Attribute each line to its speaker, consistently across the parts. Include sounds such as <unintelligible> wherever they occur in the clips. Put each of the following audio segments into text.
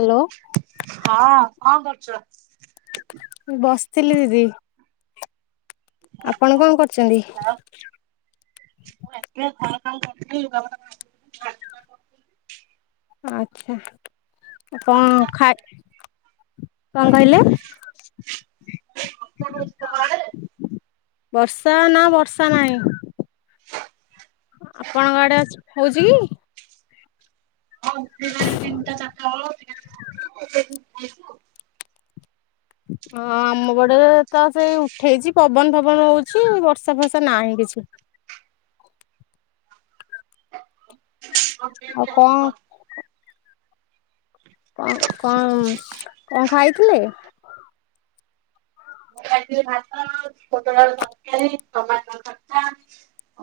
Speaker 1: Hello.
Speaker 2: ହଁ କଣ କରୁଛ।
Speaker 1: ବସିଥିଲି ଦିଦି। ଆପଣ କଣ କରୁଛନ୍ତି?
Speaker 2: ମୁଁ ଏତେ ଘର କାମ କରୁଥିଲି ଲୁଗା ପଟା <unintelligible>
Speaker 1: ଆଚ୍ଛା। କଣ ଖାଏ କଣ କହିଲେ?
Speaker 2: ମୁଁ କହିଲି ବର୍ଷା ହଉଛି ତମ ଆଡେ?
Speaker 1: ବର୍ଷା ନା ବର୍ଷା ନାହିଁ। ଆପଣଙ୍କ ଆଡେ ଅଛି ହଉଛି କି?
Speaker 2: ହଁ ଉଠିଲାଣି ତିନିଟା ଚାରି ଟା ବଳୁ ଟିକେ ଟିକେ ହଉଛି ଆଉ ଟିକେ ଟିକେ ହଉଛି ଆଉ।
Speaker 1: ହଁ ଆମ ପଡେ ତ ସେଇ ଉଠେଇଛି ପବନ ଫବନ ହଉଛି ବର୍ଷା ଫର୍ଷା ନାହିଁ କିଛି।
Speaker 2: <unintelligible>
Speaker 1: ଆଉ କଅଁ। କଅଁ କଅଁ କଅଁ ଖାଇଥିଲେ?
Speaker 2: ମୁଁ ଖାଇଥିଲି ଭାତ ପୋଟଳ ଆଳୁ ତରକାରୀ ଟମାଟ ଖଟା।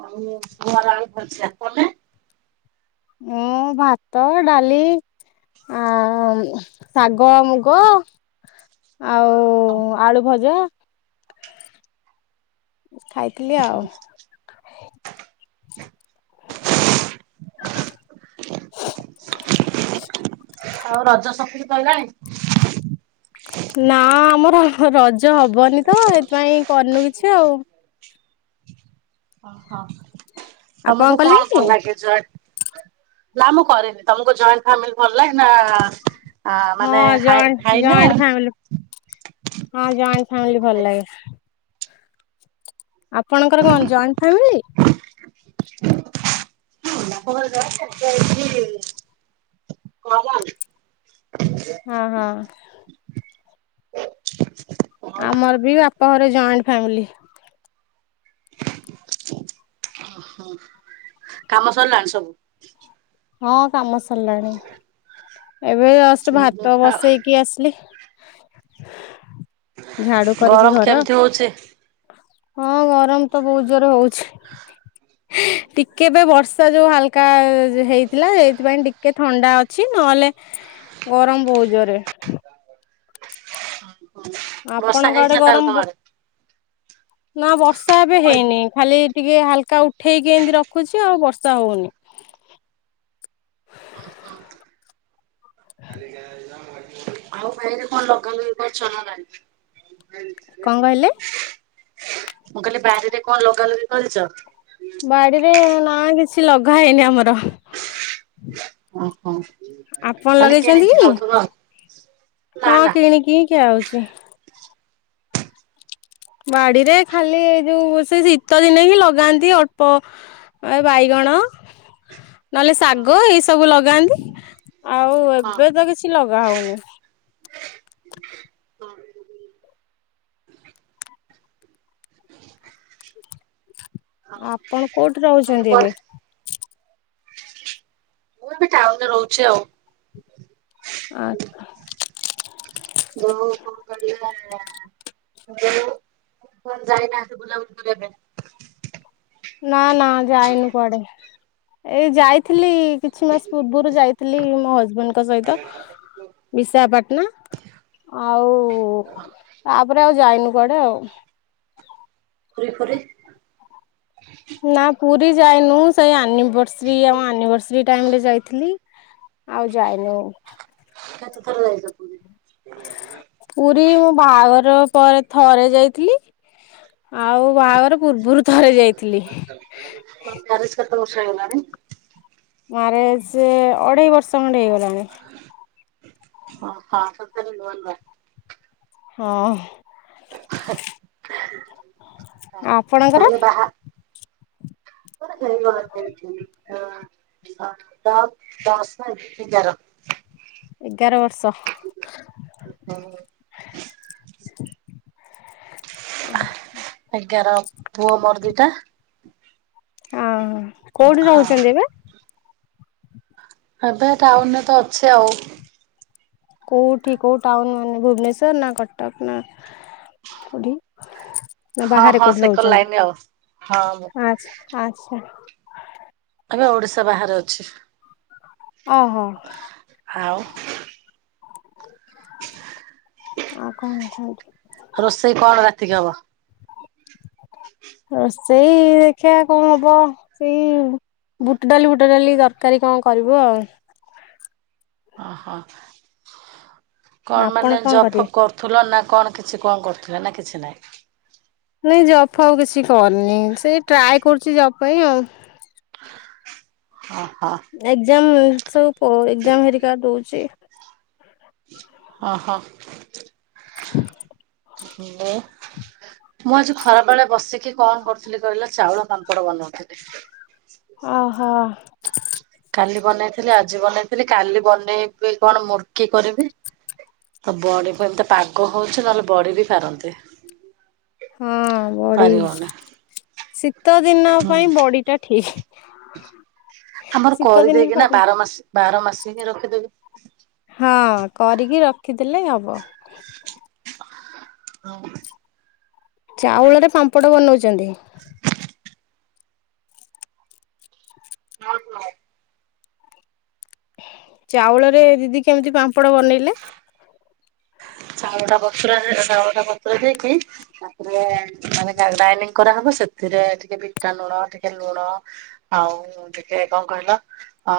Speaker 2: ଆଉ ଗୁଆଁର ଆଳୁ ଭଜା ପଲେ?
Speaker 1: ମୁଁ ଭାତ ଡାଲି। ଆ ଆ ମ ଶାଗ ମୁଗ। ଆଉ ଆଳୁ ଭଜା। ଖାଇଥିଲି ଆଉ।
Speaker 2: ଓହୋ।
Speaker 1: <inaudible>
Speaker 2: ଆଉ ରଜ ସପିଙ୍ଗ୍ ସଇଲାଣି?
Speaker 1: ନା ଆମର ରଜ ହବନି ତ ଏଥିପାଇଁ କରିନୁ କିଛି ଆଉ।
Speaker 2: ଓହୋ
Speaker 1: ଆପଣ
Speaker 2: ତମକୁ କଣ
Speaker 1: କଲେଣି?
Speaker 2: ଭଲ ଲାଗେ ଯଏ? ନା ମୁଁ କରିନି ତମକୁ ଜଏଣ୍ଟ ଫ୍ୟାମିଲି ଭଲ ଲାଗେ ନା ଆ
Speaker 1: ହଁ
Speaker 2: ମାନେ ହାଇ
Speaker 1: ଜଏଣ୍ଟ
Speaker 2: ହାଇ ନା
Speaker 1: ଜଏଣ୍ଟ ଫ୍ୟାମିଲି। ହଁ ଜଏଣ୍ଟ ଫ୍ୟାମିଲି ଭଲ ଲାଗେ। ଆପଣଙ୍କର କଣ ଜଏଣ୍ଟ ଫ୍ୟାମିଲି?
Speaker 2: <unintelligible> କ ହନି।
Speaker 1: ହଁ ହଁ।
Speaker 2: ଆଉ
Speaker 1: ଆମର ବି ବାପ ଘରେ ଜଏଣ୍ଟ ଫ୍ୟାମିଲି।
Speaker 2: ଓହୋ କାମ ସରିଲାଣି ସବୁ?
Speaker 1: ହଁ କାମ ସରିଲାଣି ଏବେ ଯଷ୍ଟ
Speaker 2: ଉଁ ହୁଁ
Speaker 1: ଭାତ ବସେଇକି ଆସିଲି। ଝାଡୁ କରିକି
Speaker 2: ଗରମ
Speaker 1: ଘର
Speaker 2: କେମିତି ହଉଛି?
Speaker 1: ହଁ ଗରମ ତ ବହୁତ ଜୋରେ ହଉଛି। ଟିକେ ବେ ବର୍ଷା ଯୋଉ ହାଲକା ଯ ହେଇ ଥିଲା ହେଇଥିପାଇଁ ଟିକେ ଥଣ୍ଡା ଅଛି ନହେଲେ ଗରମ ବହୁତ ଜୋରେ।
Speaker 2: ହଁ।
Speaker 1: ଆପଣଙ୍କ ଆଡେ ଗରମ ବୋ ନା ବର୍ଷା ଏବେ ହେଇନି। ଖାଲି ଟିକେ ହାଲକା ଉଠେଇକି ଏମିତି ରଖୁଛି ଆଉ ବର୍ଷା ହଉନି। <inaudible>
Speaker 2: ଆଉ ଭାଇରେ କଣ ଲଗାନ୍ତୁ କଣ ଚଲ ନାଣି
Speaker 1: କଣ କହିଲେ?
Speaker 2: ମୁଁ କହିଲି ବାରିରେ କଣ ଲଗା ଲଗା କରିଚ?
Speaker 1: ବାଡିରେ ନା କିଛି ଲଗା ହେଇନି ଆମର।
Speaker 2: ଓହୋ।
Speaker 1: ଆପଣ
Speaker 2: ତାହେଲେ
Speaker 1: ଲଗେଇଚନ୍ତି
Speaker 2: କିଣିକି
Speaker 1: କି?
Speaker 2: ଖାଉଥିବ ଆଉ ନା
Speaker 1: ହଁ
Speaker 2: ନା
Speaker 1: କିଣି କିିି ହିଁ ଖିଆ ହଉଚି। ବାଡିରେ ଖାଲି ଏଇ ଯୋଉ ସେ ଶି ତ ଦିନେ ହିଁ ଲଗାନ୍ତି ଅଳ୍ପ ଏ ବାଇଗଣ ନହେଲେ ଶାଗ ଏଇ ସବୁ ଲଗାନ୍ତି ଆଉ
Speaker 2: ହଁ
Speaker 1: ଏବେ ତ କିଛି ଲଗା ହଉନି। ଆପଣ କୋଉଠି ରହୁଛନ୍ତି ଏବେ?
Speaker 2: <inaudible> ମୁଁ ବି ଟାଉନରେ ରହୁଚି ଆଉ।
Speaker 1: ଆଚଛା।
Speaker 2: ବଉ କଣ କରିବ ଅ ବଉ କଣ ଯାଇନାକି ବୁଲାବୁଲ କରିବା ପାଇଁ?
Speaker 1: ନା ନା ଯାଇନୁ କୁଆଡ଼େ। ଏଇ ଯାଇ ଥିଲି କିଛି ମାସ ପୂର୍ବରୁ ଯାଇଥିଲି ମୋ ହଜବେଣ୍ଡଙ୍କ ସହିତ। ବିଶାଖପାଟନା ଆଉ ତାପରେ ଆଉ ଯାଇନୁ। କୁଆଡେ ଆଉ।
Speaker 2: ପୁରୀ ଫୁୁରି
Speaker 1: ନା ପୁରୀ ଯାଇନୁ ସେଇ ଆନିଭର୍ସରୀ ଆଉ ଆନିଭର୍ସରୀ ଟାଇମ ରେ ଯାଇଥିଲି। ଆଉ ଯାଇନୁ।
Speaker 2: ତଥରେ ଯାଇଚ ପୁରୀ?
Speaker 1: ପୁରୀ ମଁ ବାହାଘର ପରେ ଥରେ ଯାଇଥିଲି। ଆଉ ବାହାଘର ପୂର୍ବରୁ ଥରେ ଯାଇଥିଲି।
Speaker 2: କଣ ପରିଷ୍କାର <inaudible>
Speaker 1: ମ୍ୟାରେଜ ସେ ଅଢ଼େଇ ବର୍ଷ ଖଣ୍ଡେ ହେଇଗଲାଣି।
Speaker 2: ଓ ହଁ ସତରେ ନୂଆ ନୂଆ।
Speaker 1: ହଁ।
Speaker 2: ହଁ
Speaker 1: ଆଉ ଆପଣଙ୍କର?
Speaker 2: <inaudible> ହଁ ଦର ଦ ଦଶ ଏଗାର।
Speaker 1: ଏଗାର ବର୍ଷ।
Speaker 2: ହୁଁ। ଆଜ୍ଞାର ପୁଅ ମୋର ଦିଟା।
Speaker 1: ଓହୋ କୋଉଠି
Speaker 2: ହଁ।
Speaker 1: ରହୁଚନ୍ତି ଏବେ।
Speaker 2: ଏବେ ଟାଉନ ରେ ତ ଅଛି ଆଉ।
Speaker 1: କୋଉଠି କୋଉ ଟାଉନ ଉଁ ଭୁବନେଶ୍ଵର ନା କଟକ ନା କଉଠି? ନା
Speaker 2: ହଁ
Speaker 1: ବାହାରେ
Speaker 2: ହଁ
Speaker 1: କୋଉଠି
Speaker 2: ସେକର
Speaker 1: ରହୁଚନ୍ତି
Speaker 2: ଲାଇନ ଆଉ। ହଁ ମୁଁ
Speaker 1: ଆଛା ଆଚଛା।
Speaker 2: ଆମେ ଓଡିଶା ବାହାରେ ଅଛି।
Speaker 1: ଓହୋ।
Speaker 2: ଆଉ? ହ
Speaker 1: ଆଉ କଣ କୁହନ୍ତୁ।
Speaker 2: ରୋଷେଇ କଣ ରାତିକି ହବ?
Speaker 1: ରୋଷେଇ ଦେଖିବା କଣ ହବ। ସେଇ ବୁଟ ଡାଲି ବୁଟ ଡାଲି ତରକାରୀ କଣ କରିବୁ ଆଉ?
Speaker 2: ଓହୋ କଣ
Speaker 1: ଆପଣ
Speaker 2: ମାନେ ଜ
Speaker 1: କରିବେ
Speaker 2: <unintelligible> ତୁଲ ନା କଣ କିଛି କଣ କରୁଥିଲେ ନା କିଛି ନାହିଁ?
Speaker 1: ନାଇଁ ଜବ୍ ଫବ୍ କିଛି କରିନି, ସେଇ ଟ୍ରାଏ କରୁଛି ଜବ୍ ପାଇଁ ଆଉ।
Speaker 2: ଓହୋ।
Speaker 1: ଏକ୍ଜାମ ସବୁ ପ ଏକ୍ଜାମ୍ ହେରିକା ଦଉଚି।
Speaker 2: ଓହୋ ହାଲୋ। ମୁଁ ଆଜି ଖରାବେଳେ ବସିକି କଣ କରୁଥିଲି କହିଲ ଚାଉଳ ପାମ୍ପଡ ବନଉଥିଲି।
Speaker 1: ଓହୋ।
Speaker 2: କାଲି ବନେଇଥିଲି ଆଜି ବନେଇଥିଲି କାଲି ବନେଇବି କଣ ମୂର୍କି କରିବି। ତ ବଡ଼ି କୁ ଏମିତି ପାଗ ହଉଚି ନହେଲେ ବଢି ବି ପାରନ୍ତି।
Speaker 1: ହଁ ବଡି
Speaker 2: ପାରିବନି।
Speaker 1: ଶୀତ ଦିନ
Speaker 2: ହୁଁ
Speaker 1: ପାଇଁ ବଡି ଟା ଠିକ୍।
Speaker 2: ଆମର କରିଦେଇକି ନା
Speaker 1: ପାରନ୍ତି
Speaker 2: ବାର ମାସ ବାର ମାସ ହିଁ ରଖିଦଉ।
Speaker 1: ହଁ କରିକି ରଖିଦେଲେ ହବ। ଚାଉଳରେ ପାମ୍ପଡ଼ ବନଉଚନ୍ତି?
Speaker 2: ହଁ ହଁ।
Speaker 1: ଚାଉଳରେ ଦିଦି କେମିତି ପାମ୍ପଡ ବନେଇଲେ?
Speaker 2: ଚାଉଳଟା ବତୁରା ହେଲେ ଚାଉଳଟା ବତୁରେଇ ଦେଇକି ତାପରେ ମାନେ ଗ୍ରାଇଣ୍ଡିଙ୍ଗ କରାହବ ସେଥିରେ ଟିକେ ବିଟ ଲୁଣ ଟିକେ ଲୁଣ ଆଉ ଟିକେ କଣ କହିଲ ଅ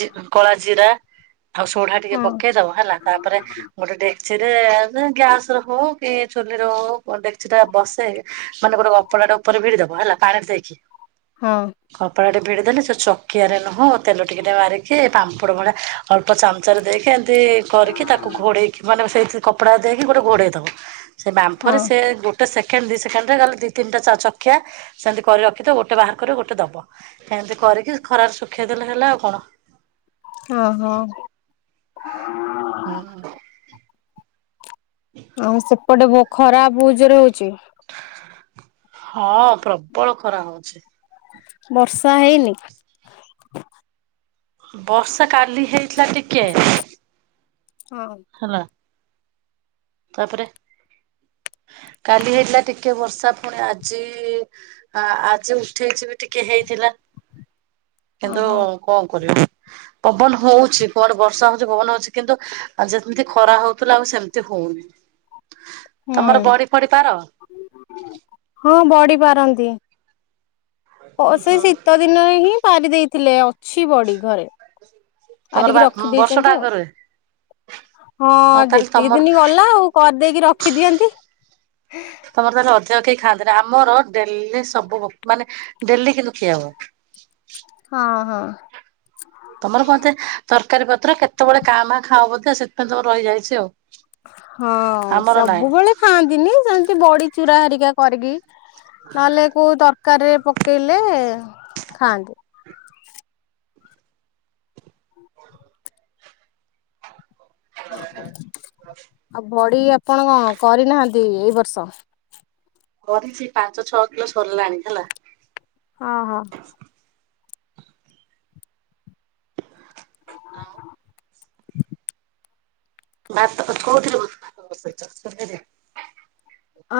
Speaker 2: ଜି କଳାଜିରା ଆଉ ସୋଢା ଟିକେ
Speaker 1: ହଁ
Speaker 2: ପକେଇଦବ ହେଲା ତାପରେ ଗୋଟେ ଡେକ୍ଚିରେ ଗ୍ୟାସରେ ହଉ କି ଚୁଲିରେ ହଉ ଡେକ୍ଚିଟା ବସେଇ ମାନେ ଗୋଟେ କପଡ଼ାଟା ଉପରେ ଭିଡିଦବ ହେଲା ପାଣିରେ ଥୋଇକି।
Speaker 1: ହଁ।
Speaker 2: କପଡ଼ାଟେ ଭିଡିଦେଲେ ସେ ଚକିଆରେ ନୁହଁ ତେଲ ଟିକେ ଟିକେ ମାରିକି ପାମ୍ପଡ ଭଳିଆ ଅଳ୍ପ ଚାମଚାରେ ଦେଇକି ଏମିତି କରିକି ତାକୁ ଘୋଡ଼େଇକି ମାନେ ସେଇଥିରେ କପଡ଼ା ଦେଇକି ଗୋଟେ ଘୋଡ଼େଇ ଦେବ, ସେ ବାମ୍ଫରେ
Speaker 1: ହଁ
Speaker 2: ସେ ଗୋ ଗୋଟେ ସେକେଣ୍ଡ ଦି ସେକେଣ୍ଡରେ ଖାଲି ଦିଇ ତିନଟା ଚକିଆ ସେମିତି କରି ରଖିଥିବ, ଗୋଟେ ବାହାର କରିବ ଗୋଟେ ଦବ। ଏମିତି କରିକି ଖରାରେ ଶୁଖେଇ ଦେଲେ ହେଲା ଆଉ କଣ?
Speaker 1: ଓହୋ।
Speaker 2: ହଁ।
Speaker 1: ଆଉ ସେପଟେ ଖରା ବହୁତ୍ ଜୋରେ ହଉଚି?
Speaker 2: ହଁ ପ୍ରବଳ ଖରା ହଉଚି।
Speaker 1: ବର୍ଷା ହେଇନି?
Speaker 2: ବର୍ଷା କାଲି ହେଇଥିଲା ଟିକେ।
Speaker 1: ହଁ।
Speaker 2: ହେଲା ତାପରେ କାଲି ହେଇଥିଲା ଟିକେ ବର୍ଷା ଫୁଣି ଆଜି ଆ ଆଜି ଉଠେଇଛି ବି ଟିକେ ହେଇଥିଲା। କିନ୍ତୁ
Speaker 1: ଓହୋ।
Speaker 2: କଣ କରିବା, ପବନ ହଉଛି କୁଆଡେ ବର୍ଷା ହଉଛି ପବନ ହଉଛି କିନ୍ତୁ ଆଉ ଯେମିତି ଖରା ହଉଥିଲା ଆଉ ସେମିତି ହଉନି,
Speaker 1: ହୁଁ
Speaker 2: ତମର ବଡି ଫଡି ପାର?
Speaker 1: ହଁ ବଡି ପାରନ୍ତି। ସେ ଶୀତ ଦିନ ହିଁ ପାରି ଦେଇଥିଲେ ଅଛି ବଡି ଘରେ।
Speaker 2: ତମର ବା
Speaker 1: ପାରିକି
Speaker 2: ବର୍ଷଟା
Speaker 1: ରଖିଦେଇେଚନ୍ତି
Speaker 2: ଆଗ
Speaker 1: ଆଉ।
Speaker 2: ରୁହେ।
Speaker 1: ହଁ
Speaker 2: ଆଉ ତାହେଲେ
Speaker 1: ଯେତିକି
Speaker 2: ତମର
Speaker 1: ଦିନ ଗଲା ଆଉ କରିଦେଇକି ରଖିଦିଅନ୍ତି।
Speaker 2: ତମର ତାହେଲେ ଅଧିକ କେହି ଖାଆନ୍ତିନି, ଆମର ଡେଲି ସବୁ ବ ମାନେ ଡେଲି କିନ୍ତୁ ଖିଆହବ।
Speaker 1: ହଁ-ହଁ।
Speaker 2: ତମର କଣ ଏତେ ତରକାରୀ ପତ୍ର କେତେବେଳେ କାଁ ଭାଁ ଖାଅ ବୋଧେ ସେଥିପାଇଁ ତମର ରହିଯାଇଚି ଆଉ।
Speaker 1: ହଁ
Speaker 2: ଆମର ନାଇଁ
Speaker 1: ସବୁବେଳେ ଖାଆନ୍ତିନି ସେମତି ବଡ଼ି ଚୁରା ହରିକା କରିକି ନହେଲେ କୋଉ ତରକାରୀରେ ପକେଇଲେ ଖାଆନ୍ତି। ଆଉ ବଡ଼ି ଆପଣ କଣ କରିନାହାନ୍ତି ଏଇ ବର୍ଷ?
Speaker 2: କରିଚି ପାଞ୍ଚ ଛଅ କିଲୋ ସରିଲାଣି ହେଲା।
Speaker 1: ଅଁ ହଁ।
Speaker 2: ହଁ। ବା କୋଉଥୁଲୁ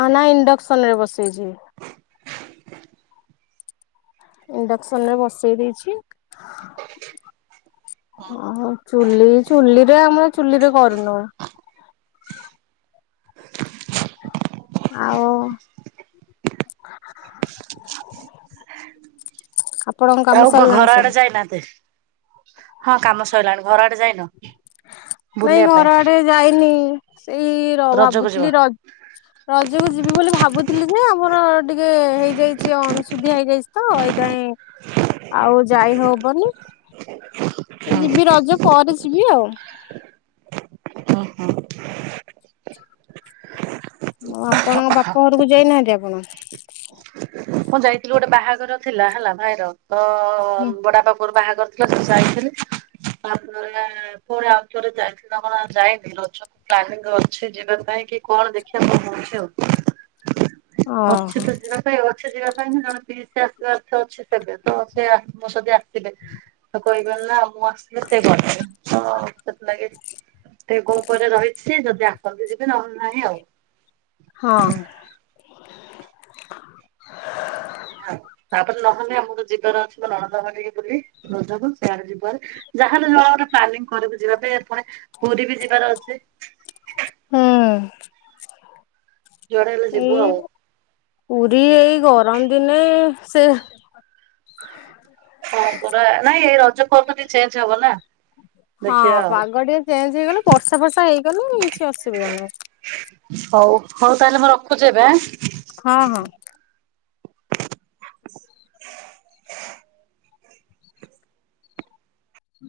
Speaker 1: ଆ ନାଇଁ ଇଣ୍ଡକ୍ସନରେ ବସେଇଚି।
Speaker 2: <inaudible>
Speaker 1: ଇଣ୍ଡକ୍ସନରେ ବସେଇ ଦେଇଚି। ଓହୋ ଚୁଲି ଚୁଲିରେ ଆମର ଚୁଲିରେ କରୁନୁ। ଆଉ ଆପଣଙ୍କ କାମ
Speaker 2: ଆଉ କଣ
Speaker 1: ସରିଲାଣି
Speaker 2: ଘର ଆଡ଼େ
Speaker 1: ସବୁ?
Speaker 2: ଯାଇନାହାତି ହଁ କାମ ସରିଲାଣି ଘର ଆଡ଼େ ଯାଇନ?
Speaker 1: ନାଇଁ
Speaker 2: ବୁଲିବା ପାଇଁ
Speaker 1: ଘର ଆଡ଼େ ଯାଇନି ସେଇ ର
Speaker 2: ରଜକୁ ଯିବ?
Speaker 1: ଭାବୁଥିଲି ର ରଜକୁ ଯିବି ବୋଲି ଭାବୁଥିଲିଯେ ଆମର ଟିକେ ହେଇଯାଇଚି ଅଣସୁ ସୁଧିଆ ହେଇଯାଇଚିତ ଏଇଥାଇଁ ଆଉ ଯାଇ ହବନି ଯିବି ରଜ ପରେ ଯିବି ଆଉ।
Speaker 2: ଅଁହଁ।
Speaker 1: ଆଁ ଆପଣଙ୍କ ବାପ ଘରକୁ ଯାଇନାହାନ୍ତି ଆପଣ?
Speaker 2: ହଁ ଯାଇଥିଲି ଗୋଟେ ବାହାଘର ଥିଲା ହେଲା ଭାଇର ତ
Speaker 1: ହୁଁ
Speaker 2: ବାଡ଼ାପା ପୁଅର ବାହାଘର ଯାଇଥିଲି ତାପରେ ପୁଣି ଆଉ ଥରେ ଯାଇଥିଲ କଣ ଯାଇନି ରଜ ପ୍ଲାନିଂ ଅଛି ଯିବା ପାଇଁ କି କଣ ଦେଖିଆ କଣ କଉଛି ଆଉ।
Speaker 1: ଓହୋ
Speaker 2: ଅଛିତ ଯିବା ପାଇଁ ଅଛି ଯିବା ପାଇଁ ଜଣେ ପିସା ନାଥ ଅଛି ସେବେତ ଅଛି ଆତ୍ମସଦି ଆସିବେ ତ କହିକି ନାନା ମୁଁ ଆସିଲେ ସିଏ କରିଦେବେ ହଁ ସେଥିଲାଗି ସେ ଗୋଉପରେ ରହିଚି ଯଦି ଆସନ୍ତି ଯିବି ନହେନେ ନାଇଁ ଆଉ।
Speaker 1: ହଁ।
Speaker 2: ହଁ ତାପରେ ନହେଲେ ଆମର ଯିବାର ଅଛି ନଣନ୍ଦ ଘଟିକି ବୁଲି ରଜକୁ ସେଆଡ଼େ ଯିବରେ ଯାହାହେନେ ଜଣଙ୍କର ପ୍ଲାନିଂ କରିବୁ ଯିବା ପାଇଁ ପୁଣି ପୁରୀବି ଯିବାର ଅଛି।
Speaker 1: ହୁଁ
Speaker 2: ଯୁଆଡେ ହେଲେ ଯିବୁ
Speaker 1: ଏଇ
Speaker 2: ଆଉ।
Speaker 1: ପୁରୀ ଏଇ ଗରମ ଦିନେ ସେ
Speaker 2: ହଁ ପୁରା ନାଇଁ ଏଇ ରଜ ପର୍ବଟି ଚେଞ୍ଜ ହବନା।
Speaker 1: ହଁ ପାଗ ଟିକେ ଚେଞ୍ଜ ହେଇଗଲେ ବର୍ଷା ଫର୍ଷା ହେଇଗଲେ କିଛି ଅସୁବିଧା ନାହିଁ।
Speaker 2: ହଉ ହଉ ତାହେଲେ ମୁଁ ରଖୁଚି ଏବେ?
Speaker 1: ହଁ ହଁ।